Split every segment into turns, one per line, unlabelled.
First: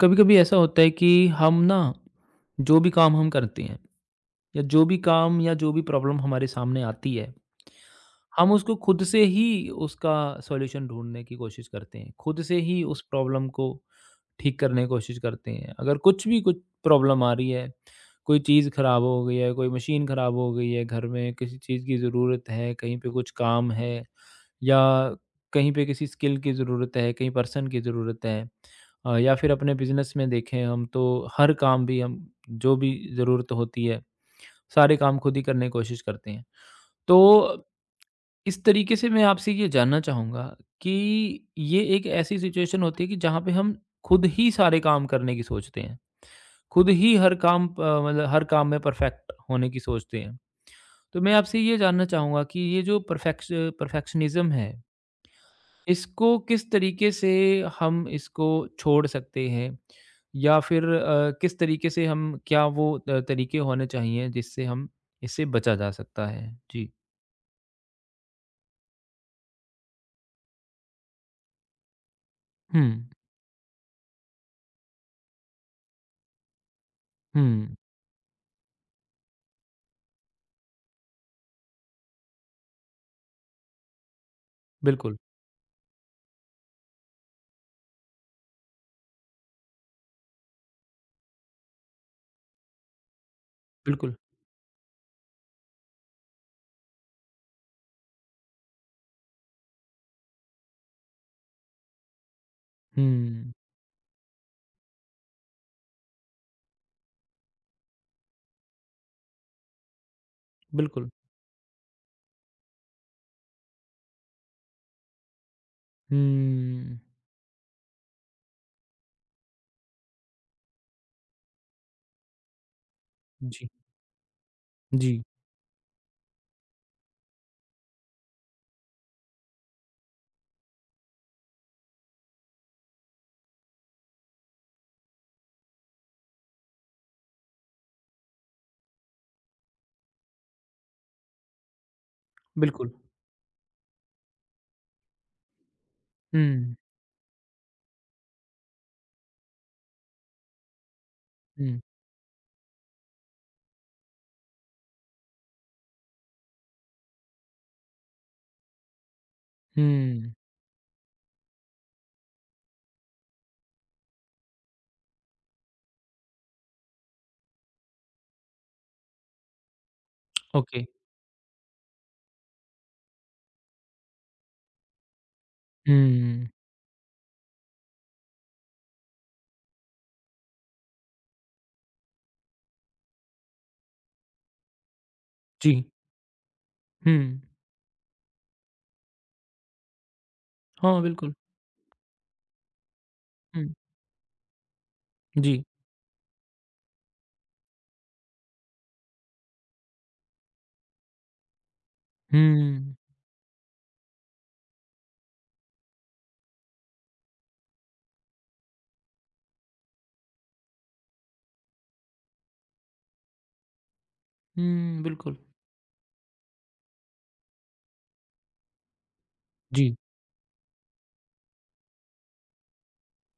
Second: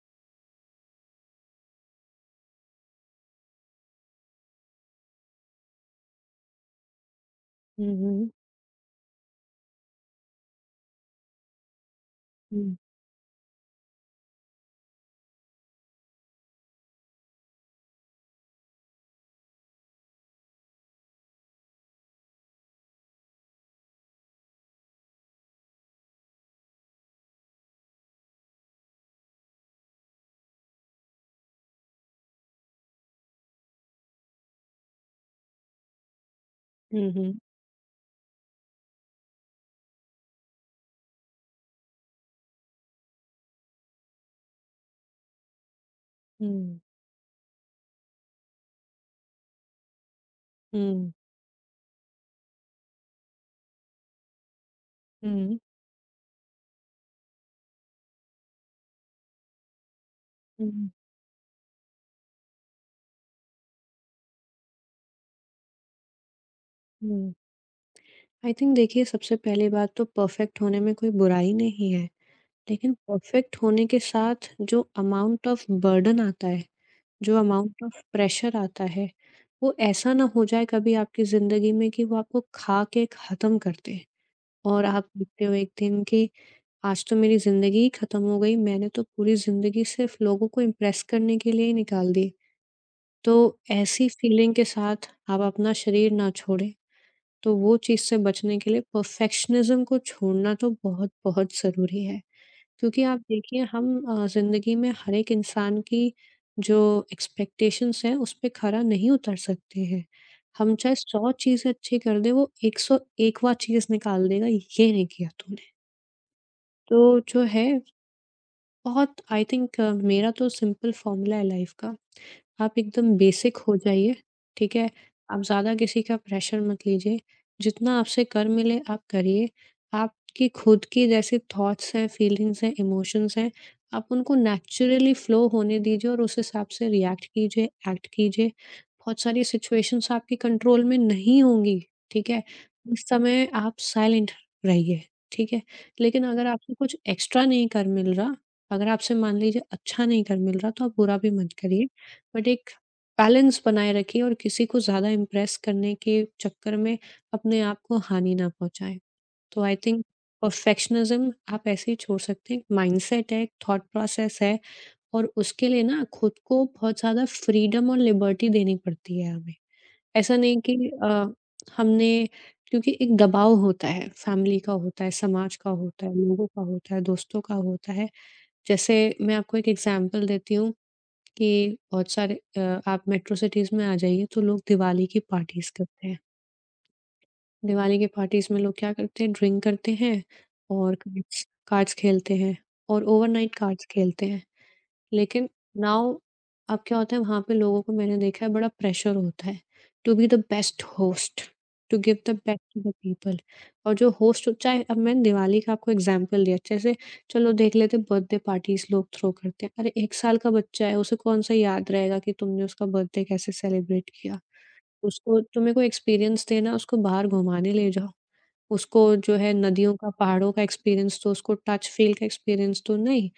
कभी कभी ऐसा होता है कि हम ना जो भी काम हम करते हैं या जो भी प्रॉब्लम हमारे सामने आती है
हुँ, हुँ।
हम उसको खुद से ही उसका सॉल्यूशन ढूंढने की कोशिश करते हैं खुद से
हुँ,
ही उस प्रॉब्लम को ठीक करने की कोशिश करते हैं अगर कुछ प्रॉब्लम आ रही है कोई चीज़ ख़राब हो गई है कोई मशीन ख़राब हो गई है घर में किसी चीज़ की ज़रूरत है कहीं पे कुछ काम है या कहीं पे किसी स्किल की ज़रूरत है, कहीं पर्सन की ज़रूरत है या फिर अपने बिज़नेस में देखें हम तो हर काम भी हम जो भी ज़रूरत होती है, सारे काम खुद ही करने की कोशिश करते हैं।
हुँ,
तो
हुँ,
इस तरीके से मैं आपसे ये जानना चाहूँगा कि ये एक ऐसी सिचुएशन होती है कि जहाँ पे हम खुद ही सारे काम करने की सोचते हैं, खुद ही हर काम प मतलब हर काम में परफ़ेक्ट होने की सोचते हैं।
हुँ,
तो मैं आपसे ये जानना चाहूँगा कि ये जो परफ़ेक्शनिज़्म है
हुँ,
इसको किस तरीके से हम इसको छोड़ सकते हैं या फिर
हुँ,
किस तरीके से हम क्या वो तरीके होने चाहिए जिससे हम इससे बचा जा सकता है? जी।
हुँ। आई थिंक देखिए सबसे पहली बात तो परफ़ेक्ट होने में कोई बुराई नहीं है।
हुँ,
लेकिन परफ़ेक्ट होने के साथ जो अमाउंट ऑफ़ बर्डन आता है, जो
हुँ।
अमाउंट ऑफ़ प्रेशर आता है, वो ऐसा ना हो जाए कभी आपकी ज़िंदगी में कि वो आपको खा के ख़त्म कर दे। और आप
बिल्कुल,
देखते हो एक दिन कि आज तो मेरी ज़िंदगी ही ख़त्म हो गई, मैंने तो पूरी ज़िंदगी सिर्फ़ लोगों को इम्प्रेस करने के लिए ही निकाल दी। तो ऐसी
बिल्कुल।
फीलिंग के साथ आप अपना शरीर ना छोड़ें, तो वो चीज़ से बचने के लिए परफेक्शनिज़्म को छोड़ना तो बहुत-बहुत ज़रूरी है। क्योंकि आप
हुँ,
देखिए हम ज़िंदगी में हर एक इंसान की जो एक्सपेक्टेशंस हैं, उस पे खरा नहीं उतर सकते हैं। हम चाहे
बिल्कुल।
100 चीज़ें अच्छी कर दें, वो 101वाँ चीज़ निकाल देगा, ये नहीं किया तूने। तो
हुँ,
जो है बहुत आई थिंक मेरा तो सिंपल फॉर्मूला है लाइफ का। आप एकदम बेसिक
जी,
हो जाइए, ठीक है?
जी,
आप ज़्यादा किसी का प्रेशर मत लीजिए। जितना आपसे कर मिले आप करिए। आपकी खुद की जैसे थॉट्स हैं, फीलिंग्स हैं, इमोशंस हैं, आप उनको नेचुरली फ्लो होने दीजिए और उस हिसाब से रिएक्ट कीजिए, एक्ट कीजिए। बहुत सारी सिचुएशंस आपके कंट्रोल में नहीं होंगी, ठीक है?
बिल्कुल।
उस समय आप साइलेंट रहिए, ठीक है? लेकिन अगर आपको
हुँ,
कुछ एक्स्ट्रा नहीं कर मिल रहा अगर आपसे मान लीजिए अच्छा नहीं कर मिल रहा तो आप बुरा भी मत
हुँ,
करिए। बट एक बैलेंस बनाए रखिए और किसी को ज़्यादा इम्प्रेस करने के चक्कर में अपने आप को हानि ना पहुँचाएँ। तो आई थिंक
हुँ,
परफेक्शनिज़्म आप ऐसे ही छोड़ सकते हैं। एक माइंडसेट है, एक थॉट प्रोसेस है और उसके लिए ना खुद को बहुत ज़्यादा फ्रीडम और लिबर्टी देनी पड़ती है हमें। ऐसा नहीं कि
ओके।
अ, हमने क्योंकि एक दबाव होता है, फैमिली का होता है, समाज का होता है, लोगों
हुँ,
का होता है, दोस्तों का होता है। जैसे मैं आपको एक एग्जांपल देती हूँ कि बहुत सारे आप मेट्रो सिटीज़ में आ जाइए तो लोग दिवाली की पार्टीज़
जी,
करते हैं।
हुँ,
दिवाली की पार्टीज़ में लोग क्या करते हैं ड्रिंक करते हैं और
हाँ, बिल्कुल।
कार्ड्स कार्ड्स खेलते हैं और ओवरनाइट
हुँ,
कार्ड्स खेलते हैं। लेकिन
जी,
नाउ अब क्या होता है वहाँ पे लोगों को मैंने देखा है बड़ा प्रेशर होता है to be the best host, to give the best to the
हुँ,
पीपल और जो होस्ट चाहे अब मैंने दिवाली का आपको एग्ज़ाम्पल दिया, जैसे चलो देख लेते हैं बर्थडे पार्टीज़ लोग थ्रो करते हैं। अरे 1 साल का बच्चा है उसे कौन-सा याद रहेगा कि तुमने उसका बर्थडे कैसे सेलिब्रेट किया?
हुँ, बिल्कुल।
उसको तुम्हें कोई एक्सपीरियंस देना उसको बाहर घुमाने ले जाओ। उसको जो है नदियों
जी,
का, पहाड़ों का एक्सपीरियंस तो उसको टच फ़ील का एक्सपीरियंस तो नहीं,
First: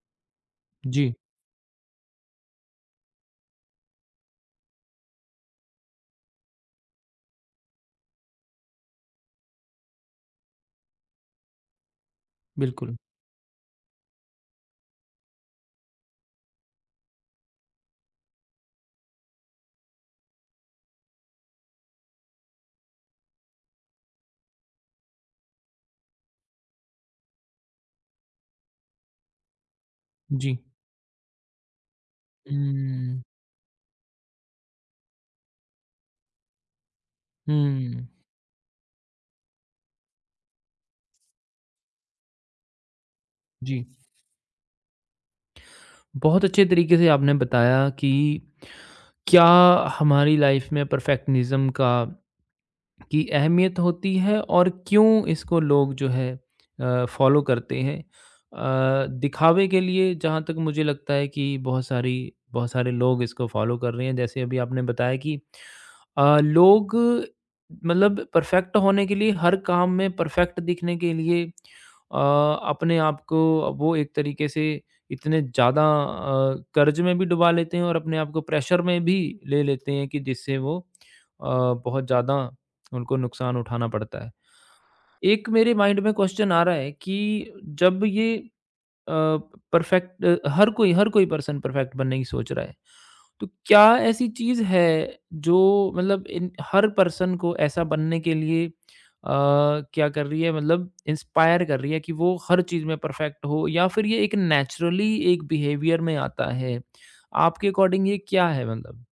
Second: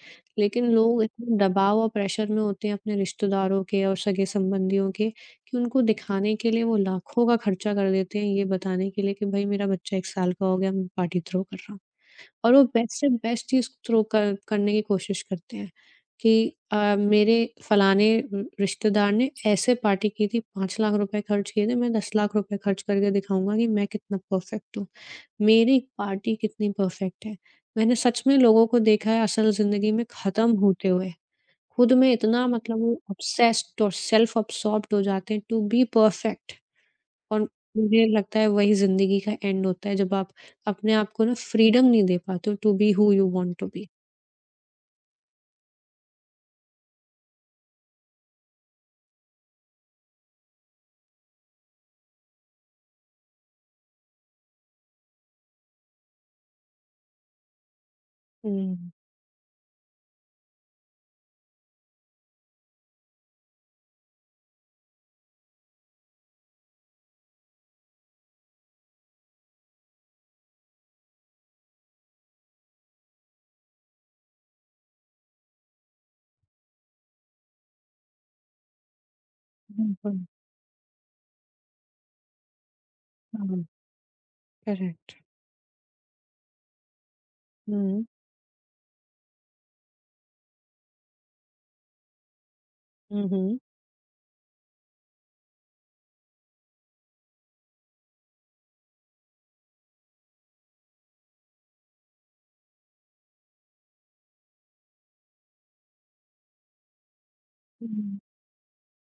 लेकिन लोग
जी,
इतने दबाव और प्रेशर में होते हैं अपने रिश्तेदारों के और सगे-संबंधियों के कि उनको दिखाने के लिए वो लाखों का खर्चा कर देते हैं ये बताने के लिए कि भाई मेरा बच्चा 1 साल का हो गया, मैं पार्टी थ्रो कर रहा हूँ। और वो
बिल्कुल,
बेस्ट से बेस्ट चीज़ थ्रो कर करने की कोशिश करते हैं कि मेरे फलाने र रिश्तेदार ने ऐसे पार्टी की थी, 5 लाख रुपए खर्च किए थे, मैं 10 लाख रुपए खर्च करके दिखाऊँगा कि मैं कितना परफेक्ट हूँ। मेरी पार्टी कितनी परफेक्ट है। मैंने सच में लोगों को देखा है असल ज़िंदगी में ख़त्म
जी।
होते हुए। खुद में इतना मतलब वो
हुँ।
ऑब्सेस्ड और सेल्फ अब्सॉर्ब्ड हो जाते हैं टू बी परफेक्ट और मुझे
हुँ।
लगता है वही ज़िंदगी का एंड होता है जब आप अपने आप को ना फ्रीडम नहीं दे पाते हो to be who you want to
जी,
बी।
बहुत अच्छे तरीके से आपने बताया कि क्या हमारी लाइफ में परफेक्शनिज़्म का की अहमियत होती है और क्यों इसको लोग जो है फ़ॉलो करते हैं।
हुँ,
दिखावे के लिए जहाँ तक मुझे लगता है कि बहुत सारे लोग इसको फ़ॉलो कर रहे हैं। जैसे अभी आपने बताया कि लोग मतलब परफेक्ट होने के लिए हर काम में परफेक्ट दिखने के लिए अ, अपने आप को वो एक तरीके से इतने ज़्यादा कर्ज में भी डुबा लेते हैं और अपने आप को प्रेशर में भी ले लेते हैं कि
बिल्कुल।
जिससे वो अ, बहुत ज़्यादा उनको नुकसान
हाँ।
उठाना पड़ता है।
करेक्ट।
एक मेरे माइंड में क्वेश्चन आ रहा है कि
हुँ।
जब ये अ, परफेक्ट हर कोई पर्सन परफेक्ट बनने की सोच रहा है। तो
हुँ,
क्या ऐसी चीज़ है जो मतलब इन हर पर्सन को ऐसा बनने के लिए क्या कर रही है मतलब इंस्पायर कर रही है कि वो हर चीज़ में परफेक्ट हो या फिर ये एक नेचुरली एक बिहेवियर में आता है? आपके अकॉर्डिंग
हुँ।
ये क्या है मतलब?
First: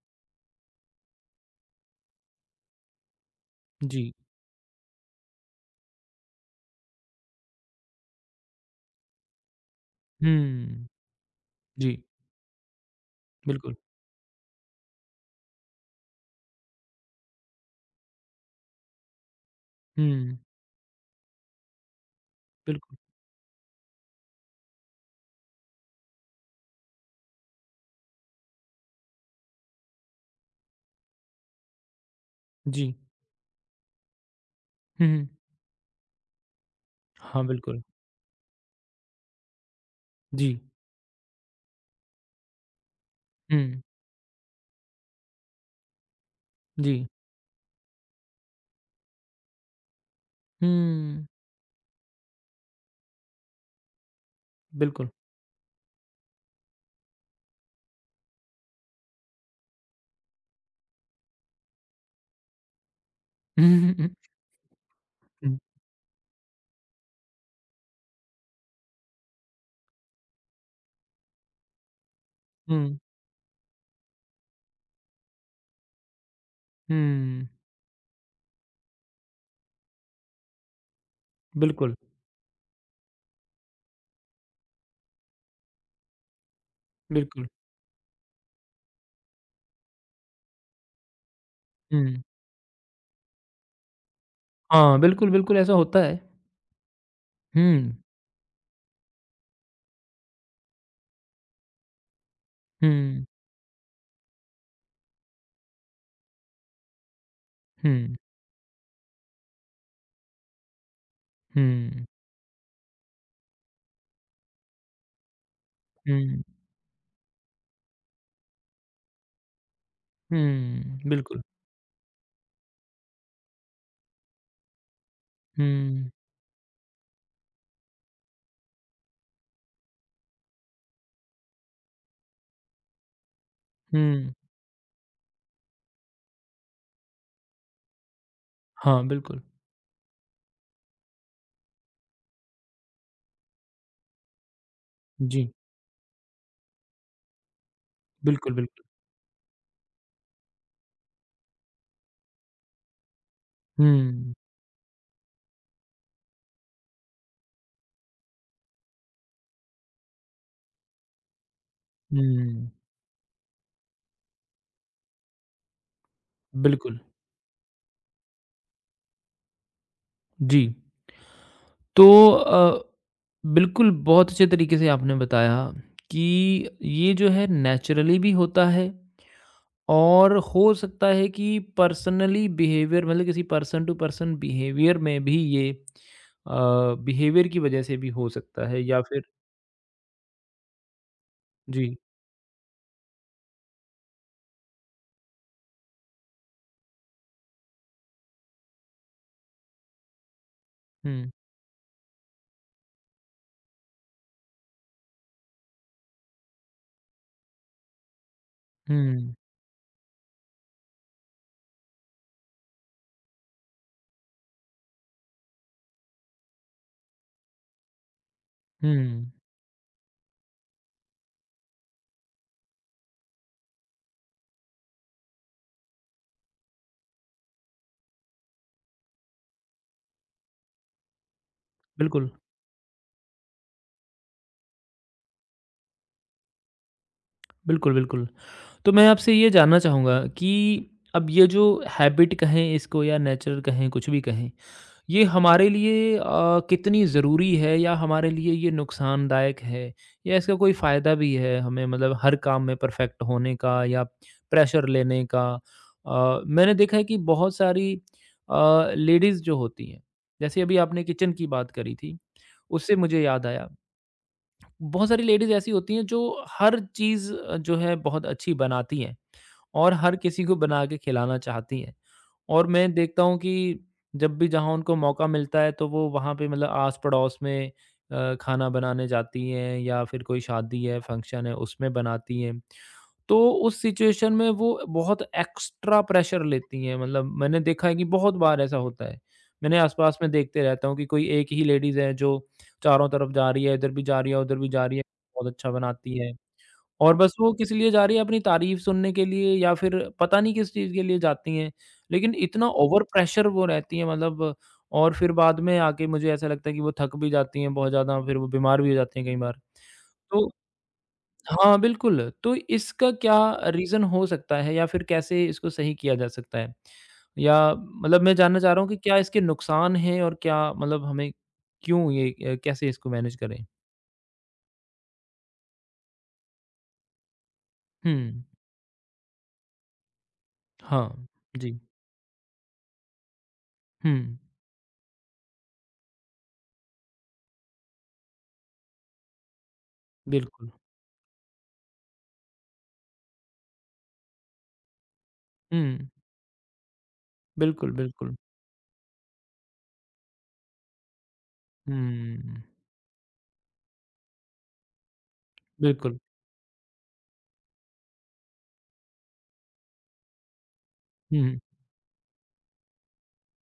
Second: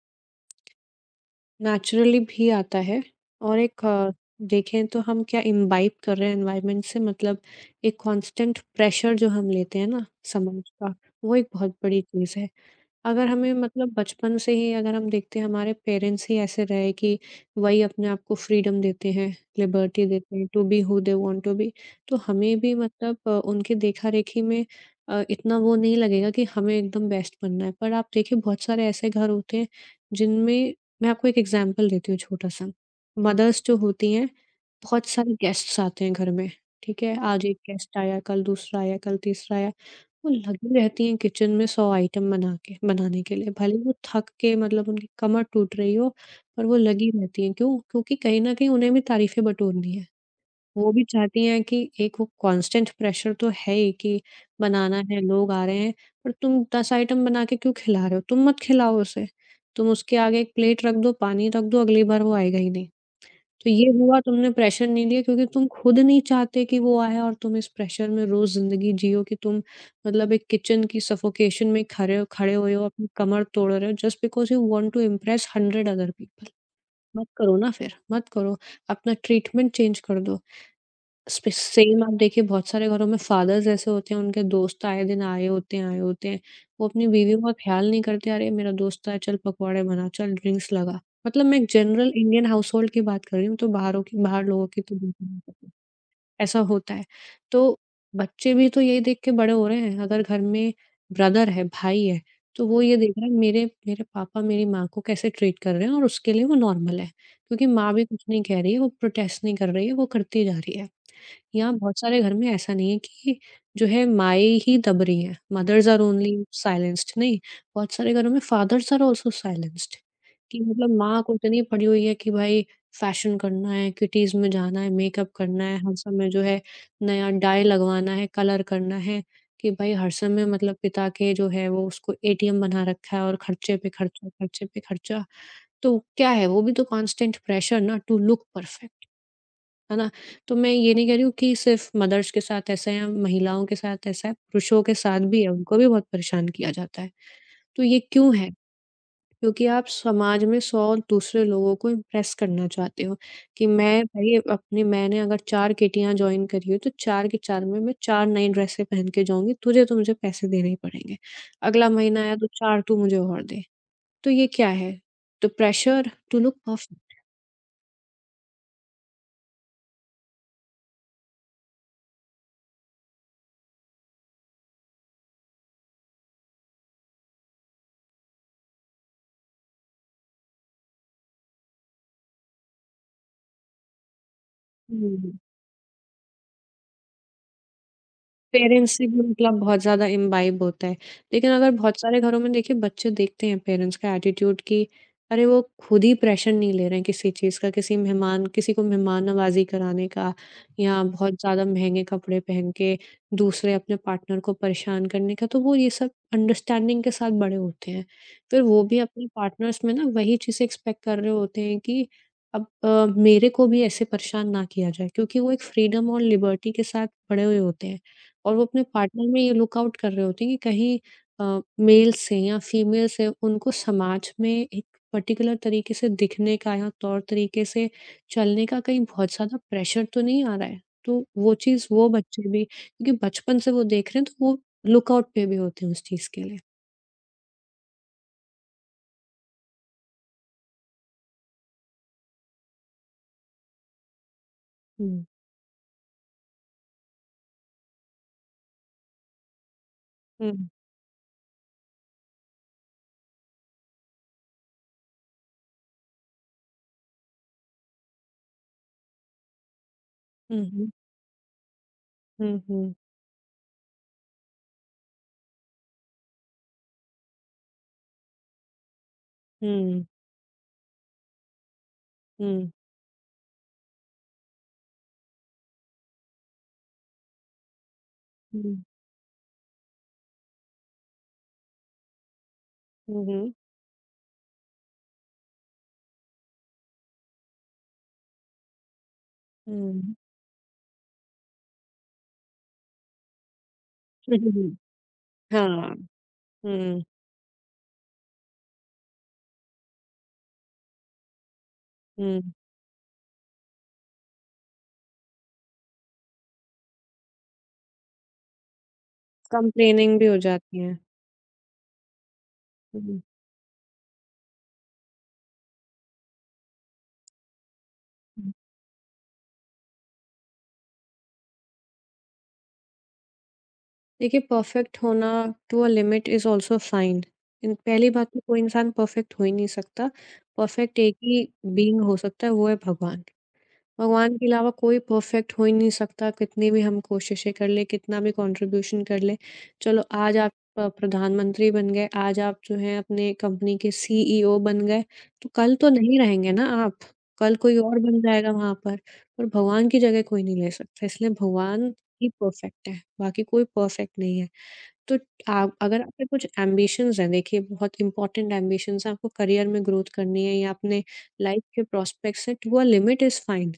नेचुरली भी आता है और एक
जी।
देखें तो हम क्या इम्बाइब कर रहे हैं एनवायरनमेंट से मतलब एक कांस्टेंट प्रेशर जो हम लेते हैं ना समाज
हुँ।
का, वो एक बहुत
जी,
बड़ी चीज़ है। अगर हमें
बिल्कुल।
मतलब बचपन से ही अगर हम देखते हैं हमारे पेरेंट्स ही ऐसे रहे कि वही अपने आप को फ्रीडम देते हैं, लिबर्टी देते
हुँ,
हैं to be who they want to be. तो हमें भी
बिल्कुल।
मतलब उनके देखा-रेखी में इतना वो नहीं लगेगा कि हमें एकदम बेस्ट बनना है। पर आप देखिए बहुत सारे ऐसे घर होते हैं जिनमें मैं आपको एक एग्ज़ाम्पल देती हूँ छोटा-सा।
जी।
मदर्स जो होती हैं, बहुत
हुँ, हुँ।
सारे गेस्ट्स आते हैं घर में, ठीक है?
हाँ,
आज एक
बिल्कुल।
गेस्ट आया, कल दूसरा आया, कल तीसरा आया। वो
जी।
लगी रहती हैं किचन में 100 आइटम बना के बनाने के लिए, भले
हुँ,
वो थक के मतलब उनकी कमर टूट रही हो, पर वो
जी।
लगी रहती हैं, क्यों? क्योंकि कहीं न कहीं उन्हें भी तारीफ़ें बटोरनी है। वो भी
हुँ,
चाहती हैं कि एक वो कांस्टेंट प्रेशर तो है ही कि बनाना
बिल्कुल।
है, लोग आ रहे हैं, पर तुम 10 आइटम बना के क्यों खिला रहे हो? तुम मत खिलाओ उसे, तुम उसके आगे एक प्लेट रख दो, पानी रख दो, अगली बार वो आएगा ही नहीं।
हुँ,
तो ये
हुँ, हुँ,
हुआ तुमने प्रेशर नहीं लिया क्योंकि
हुँ,
तुम खुद नहीं चाहते कि वो आए और तुम इस प्रेशर में रोज़ ज़िंदगी जियो कि तुम मतलब एक किचन की सफोकेशन में खड़े हुए हो,
हुँ,
अपनी कमर तोड़ रहे हो just because you want to impress 100 other people. मत
हुँ,
करो ना फिर, मत करो। अपना ट्रीटमेंट चेंज कर दो। स्पे
बिल्कुल,
सेम आप देखिए बहुत सारे घरों में फादर्स ऐसे होते हैं, उनके दोस्त आए दिन आए होते हैं। वो अपनी बीवियों
बिल्कुल।
का ख़्याल नहीं करते, "अरे! मेरा दोस्त आया, चल पकौड़े बना, चल ड्रिंक्स लगा।" मतलब मैं एक जनरल
हुँ।
इंडियन हाउसहोल्ड की बात कर रही हूँ, तो बाहरों की बाहर लोगों की तो
हाँ,
बिल्कुल
बिल्कुल,
नहीं
बिल्कुल
करते।
ऐसा होता है।
ऐसा होता है। तो
हुँ,
बच्चे भी तो यही देख के बड़े हो रहे हैं, अगर घर में ब्रदर है, भाई है, तो वो ये देख
हुँ,
रहा है मेरे मेरे पापा मेरी माँ को कैसे ट्रीट कर रहे हैं और उसके लिए वो नॉर्मल है। क्योंकि माँ भी
हुँ,
कुछ नहीं कह रही है, वो प्रोटेस्ट नहीं कर रही है, वो करती जा रही है। यहाँ बहुत
हुँ,
सारे घर में ऐसा नहीं है कि जो है माएँ ही दब रही हैं, मदर्स आर
हुँ,
ओनली साइलेंस्ड नहीं, बहुत सारे घरों में फादर्स आर आल्सो साइलेंस्ड कि मतलब
हुँ,
माँ को
बिल्कुल।
इतनी पड़ी हुई है कि भाई फैशन करना है, किटीज़ में जाना है, मेकअप करना है, हर
हुँ,
समय जो है नया डाई लगवाना है, कलर करना है कि भाई हर समय मतलब पिता के जो है वो उसको ATM बना रखा है और खर्चे पे खर्चा,
हुँ,
खर्चे पे खर्चा। तो क्या है वो भी तो कांस्टेंट प्रेशर ना टू लुक
हाँ,
परफेक्ट।
बिल्कुल।
है ना? तो मैं ये नहीं कह रही हूँ कि सिर्फ़ मदर्स के साथ ऐसा है या महिलाओं के साथ ऐसा है, पुरुषों के साथ भी है,
जी,
उनको भी बहुत परेशान किया जाता है। तो ये क्यों है?
बिल्कुल, बिल्कुल।
क्योंकि आप समाज में 100 दूसरे लोगों को इम्प्रेस करना चाहते हो कि मैं
हुँ,
भई अपनी मैंने अगर 4 किटीयाँ जॉइन करी है, तो 4 की 4 में मैं 4 नई ड्रेसें पहन के जाऊँगी, तुझे तो मुझे पैसे देने ही पड़ेंगे। अगला महीना आया तो
हुँ,
4 तू मुझे और दे। तो ये क्या है? तो प्रेशर टू लुक
बिल्कुल, जी। तो अ, बिल्कुल बहुत अच्छे तरीके से आपने बताया कि ये जो है नेचुरली भी होता है और हो सकता है कि पर्सनली बिहेवियर मतलब किसी पर्सन टू पर्सन बिहेवियर में भी
परफेक्ट।
ये बिहेवियर की वजह से भी हो सकता है
पेरेंट्स
या
से भी
फिर
मतलब बहुत ज़्यादा इम्बाइब होता है। लेकिन अगर
जी।
बहुत सारे घरों में देखिए बच्चे देखते हैं पेरेंट्स का एटीट्यूड कि अरे, वो खुद ही प्रेशर नहीं ले रहे हैं किसी चीज़ का, किसी मेहमान किसी को मेहमान नवाज़ी कराने का या
हुँ,
बहुत ज़्यादा महँगे कपड़े पहन के दूसरे अपने पार्टनर को परेशान करने का, तो वो ये सब अंडरस्टैंडिंग के साथ बड़े होते हैं। फिर वो भी अपने
हुँ,
पार्टनर्स में ना वही चीज़ें एक्सपेक्ट कर रहे होते हैं कि अब मेरे को भी ऐसे परेशान ना किया जाए क्योंकि वो एक फ्रीडम और लिबर्टी के साथ बड़े हुए होते हैं। और वो अपने पार्टनर
हुँ,
में ये लुक आउट कर रहे होते हैं कि कहीं मेल्स हैं या फीमेल्स हैं, उनको समाज में एक पर्टिकुलर तरीके से दिखने का या तौर-तरीके से चलने का कहीं बहुत ज़्यादा प्रेशर तो नहीं आ रहा है। तो वो चीज़ वो
बिल्कुल।
बच्चे भी क्योंकि बचपन से वो देख रहे हैं, तो वो लुक आउट पे भी होते हैं उस चीज़ के लिए।
बिल्कुल, बिल्कुल। तो मैं आपसे ये जानना चाहूँगा कि अब ये जो हैबिट कहें इसको या नेचर कहें, कुछ भी कहें,
हुँ।
ये हमारे लिए कितनी ज़रूरी है या हमारे लिए ये नुकसानदायक है? या
हुँ,
इसका कोई फ़ायदा भी है हमें मतलब हर काम में परफ़ेक्ट होने का या प्रेशर लेने का? मैंने देखा है कि बहुत सारी लेडीज़ जो होती हैं, जैसे
हुँ,
अभी
हुँ,
आपने किचन की बात करी थी,
हुँ, हुँ,
उससे मुझे याद आया बहुत सारी लेडीज़ ऐसी होती हैं जो हर चीज़ जो है बहुत अच्छी बनाती हैं और
हुँ,
हर किसी को बना के खिलाना चाहती हैं। और
हुँ,
मैं देखता हूँ कि जब भी जहाँ उनको मौका मिलता है तो वो वहाँ पे मतलब आस-पड़ोस में खाना
हुँ,
बनाने जाती हैं या फिर कोई शादी है, फंक्शन है उसमें बनाती हैं।
हुँ,
तो
हुँ,
उस सिचुएशन में वो बहुत एक्स्ट्रा प्रेशर लेती हैं मतलब मैंने देखा है कि बहुत बार ऐसा होता है। मैंने
हुँ।
आस-पास में देखते रहता हूँ कि कोई एक ही लेडीज़ है जो चारों तरफ जा रही है, इधर भी जा रही है, उधर भी जा रही है, बहुत अच्छा
हाँ,
बनाती है।
हुँ,
और बस वो किस लिए जा रही है अपनी तारीफ़ सुनने के लिए या फिर पता नहीं किस चीज़ के लिए जाती हैं। लेकिन
हुँ।
इतना ओवर प्रेशर वो रहती हैं मतलब और फिर बाद में आके मुझे ऐसा लगता है कि वो थक भी जाती हैं बहुत ज़्यादा, फिर वो बीमार भी हो जाती हैं कई बार।
कंप्लेनिंग भी हो
तो
जाती हैं।
हाँ, बिल्कुल। तो इसका
हुँ।
क्या रीज़न हो सकता है या फिर कैसे इसको सही किया जा सकता है? या मतलब मैं जानना चाह रहा हूँ कि क्या इसके नुकसान हैं और क्या मतलब हमें क्यों ये कैसे इसको मैनेज करें?
देखिए परफेक्ट होना to a limit is also fine. इन पहली
हुँ,
बात तो कोई इंसान परफेक्ट हो ही नहीं सकता। परफेक्ट
हाँ,
एक ही
जी।
बीइंग हो सकता है वो है भगवान।
हुँ,
भगवान के अलावा कोई परफेक्ट हो ही नहीं सकता कितनी भी हम कोशिशें कर लें, कितना भी कंट्रीब्यूशन कर लें। चलो आज आप
बिल्कुल।
प प्रधानमंत्री बन गए, आज आप जो हैं अपने कंपनी के CEO बन गए, तो कल तो
हुँ,
नहीं रहेंगे ना आप। कल कोई
बिल्कुल,
और बन
बिल्कुल।
जाएगा वहाँ पर और भगवान की जगह कोई नहीं ले सकता। इसलिए भगवान ही
हुँ,
परफेक्ट है, बाकी कोई परफेक्ट नहीं है। तो आ अगर
बिल्कुल।
आपके कुछ एम्बिशंस हैं, देखिए बहुत इम्पोर्टेंट एम्बिशंस हैं, आपको करियर में ग्रोथ करनी है या अपने
हुँ,
लाइफ के प्रॉस्पेक्ट्स हैं, to a limit is fine.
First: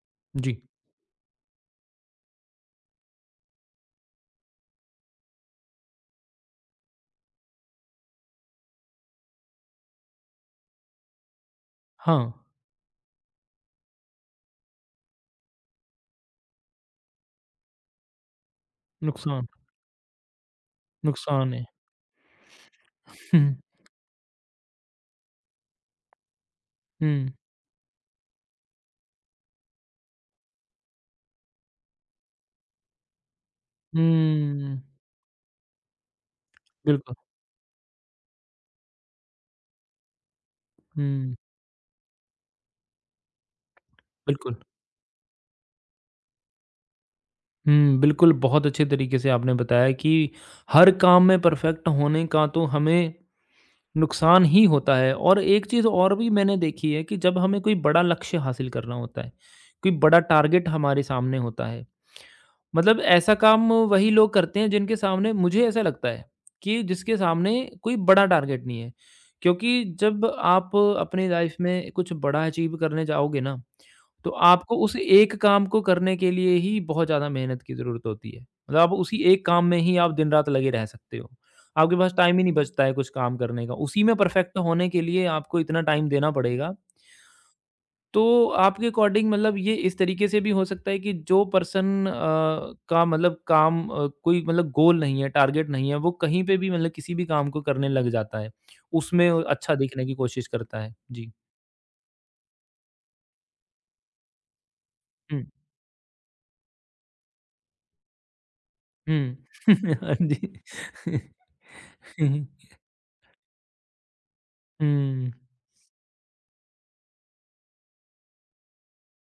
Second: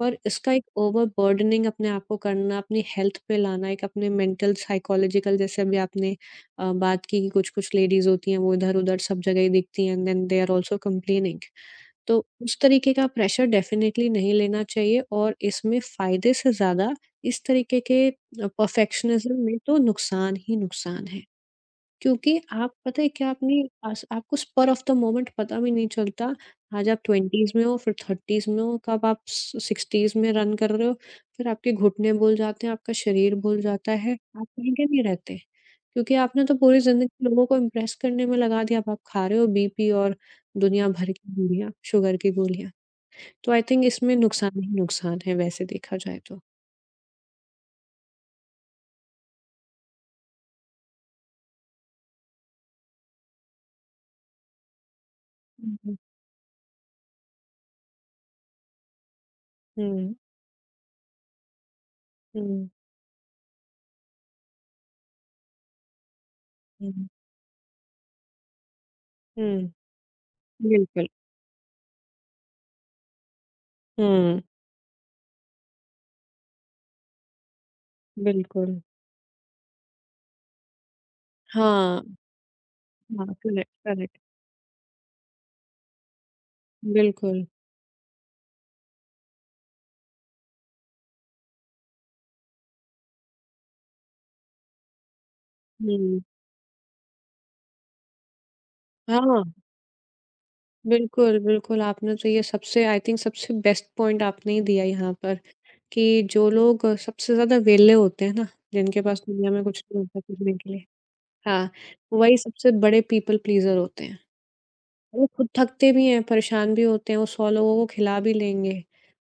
पर इसका
जी।
एक ओवरबर्डनिंग अपने आप को करना, अपनी हेल्थ पे लाना, एक अपने मेंटल, साइकोलॉजिकल जैसे अभी आपने बात की कि कुछ-कुछ लेडीज़ होती हैं, वो इधर-उधर सब जगह ही दिखती हैं and then they are also complaining. तो
हाँ,
उस तरीके का प्रेशर डेफ़िनेटली नहीं लेना चाहिए और इसमें फ़ायदे से ज़्यादा इस तरीके के परफ़ेक्शनिज़्म
नुकसान
में तो नुकसान ही नुकसान है।
नुकसान है।
क्योंकि आप पता है क्या
हुँ,
आपने आस आपको स्पर ऑफ द मोमेंट पता भी नहीं चलता। आज आप
हुँ,
20s में हो, फिर 30s में हो, कब आप स 60s में रन कर रहे हो, फिर आपके घुटने भूल जाते हैं, आपका शरीर भूल जाता है, आप कहीं
हुँ,
के नहीं रहते। क्योंकि आपने तो पूरी ज़िंदगी
बिल्कुल।
लोगों को इम्प्रेस करने में लगा दिया, अब आप खा रहे हो BP और दुनिया भर की
हुँ,
गोलियाँ, शुगर की गोलियाँ। तो आई थिंक इसमें
बिल्कुल।
नुकसान ही नुकसान है वैसे देखा जाए तो।
हुँ, बिल्कुल, बहुत अच्छे तरीके से आपने बताया कि हर काम में परफ़ेक्ट होने का तो हमें नुकसान ही होता है और एक
हुँ,
चीज़
हुँ,
और भी मैंने देखी है कि जब हमें कोई बड़ा लक्ष्य हासिल करना होता है, कोई
हुँ,
बड़ा टारगेट हमारे सामने होता है,
हुँ,
मतलब ऐसा काम वही लोग करते हैं जिनके सामने मुझे ऐसा लगता है कि
हुँ,
जिसके सामने कोई बड़ा टारगेट नहीं है।
हुँ,
क्योंकि जब आप
बिल्कुल।
अपनी लाइफ़ में कुछ बड़ा अचीव करने जाओगे ना तो
हुँ,
आपको उस एक काम को करने के लिए ही बहुत ज़्यादा मेहनत की ज़रूरत होती है।
बिल्कुल।
मतलब आप उसी एक काम में ही आप दिन-रात लगे रह सकते हो। आपके
हाँ,
पास टाइम ही नहीं बचता है कुछ
हाँ,
काम करने
करेक्ट,
का। उसी में
करेक्ट,
परफ़ेक्ट होने के लिए आपको इतना टाइम देना पड़ेगा।
बिल्कुल।
तो आपके अकॉर्डिंग मतलब ये इस तरीके से भी हो सकता है कि जो पर्सन का मतलब काम कोई मतलब गोल नहीं है, टारगेट नहीं है, वो
हुँ,
कहीं पे भी मतलब किसी भी काम को करने लग जाता है। उसमें वो
हाँ,
अच्छा दिखने की कोशिश करता है। जी।
बिल्कुल, बिल्कुल, आपने तो ये सबसे आई थिंक सबसे बेस्ट पॉइंट आपने ही दिया यहाँ पर
हुँ।
कि जो लोग सबसे ज़्यादा वेले होते हैं ना, जिनके पास
हुँ।
दुनिया में कुछ नहीं
हाँ
होता करने के लिए
जी।
हाँ, वही सबसे बड़े पीपल प्लीज़र होते हैं। वो
हुँ।
खुद थकते भी हैं, परेशान भी होते हैं, वो 100 लोगों को खिला भी लेंगे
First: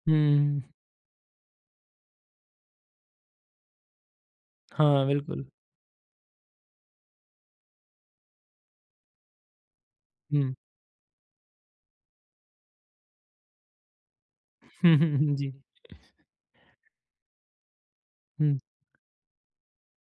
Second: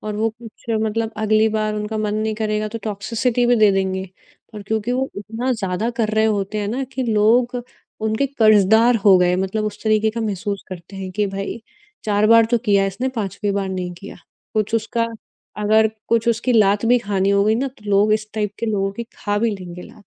और वो
हुँ,
कुछ मतलब अगली बार उनका मन नहीं करेगा तो टॉक्सिसिटी भी दे देंगे। पर क्योंकि
हाँ,
वो
बिल्कुल।
इतना ज़्यादा कर रहे होते हैं ना कि लोग उनके कर्ज़दार हो गए मतलब उस तरीके का
हुँ।
महसूस करते हैं कि भाई 4 बार तो किया इसने 5वीं बार नहीं किया। कुछ उसका
जी।
अगर कुछ उसकी लात भी खानी हो गई ना तो लोग इस टाइप
हुँ,
के लोगों की खा भी लेंगे लात।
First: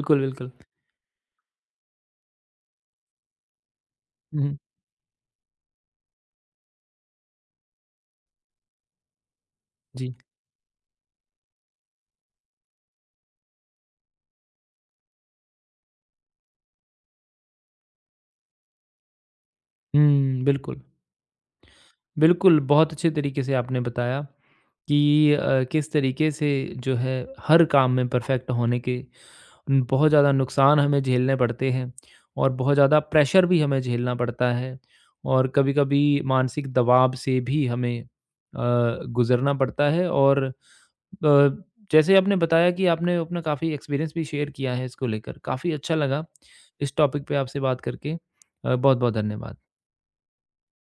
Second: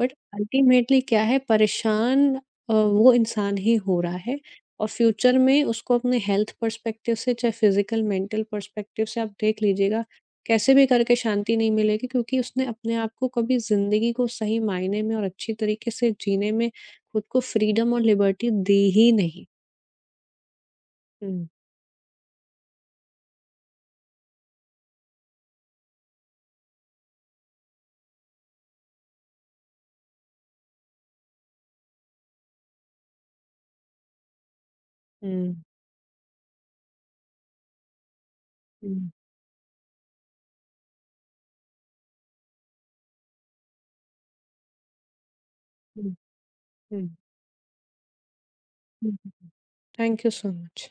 बट
बिल्कुल।
अल्टीमेटली क्या है परेशान वो इंसान ही हो रहा है।
हुँ,
और फ्यूचर में उसको अपने हेल्थ पर्सपेक्टिव से चाहे फिज़िकल, मेंटल पर्सपेक्टिव से आप देख लीजिएगा,
जी।
कैसे भी करके शांति नहीं मिलेगी क्योंकि उसने अपने आप को कभी ज़िंदगी को सही मायने में और अच्छी तरीके से जीने में खुद को फ्रीडम और लिबर्टी दी ही नहीं।
हुँ, बिल्कुल।
हुँ,
बिल्कुल, बहुत अच्छे तरीके से आपने बताया कि किस तरीके से जो है हर काम में परफ़ेक्ट होने के बहुत ज़्यादा नुकसान हमें झेलने पड़ते हैं और बहुत ज़्यादा प्रेशर भी हमें झेलना पड़ता है और
हुँ,
कभी-कभी मानसिक दबाव से भी हमें
हुँ,
गुज़रना पड़ता है और अ, जैसे आपने बताया कि आपने अपना काफ़ी एक्सपीरियंस भी शेयर किया है इसको लेकर, काफ़ी अच्छा
हुँ,
लगा इस
हुँ।
टॉपिक पे आपसे बात करके। बहुत-बहुत धन्यवाद।
Thank you so much.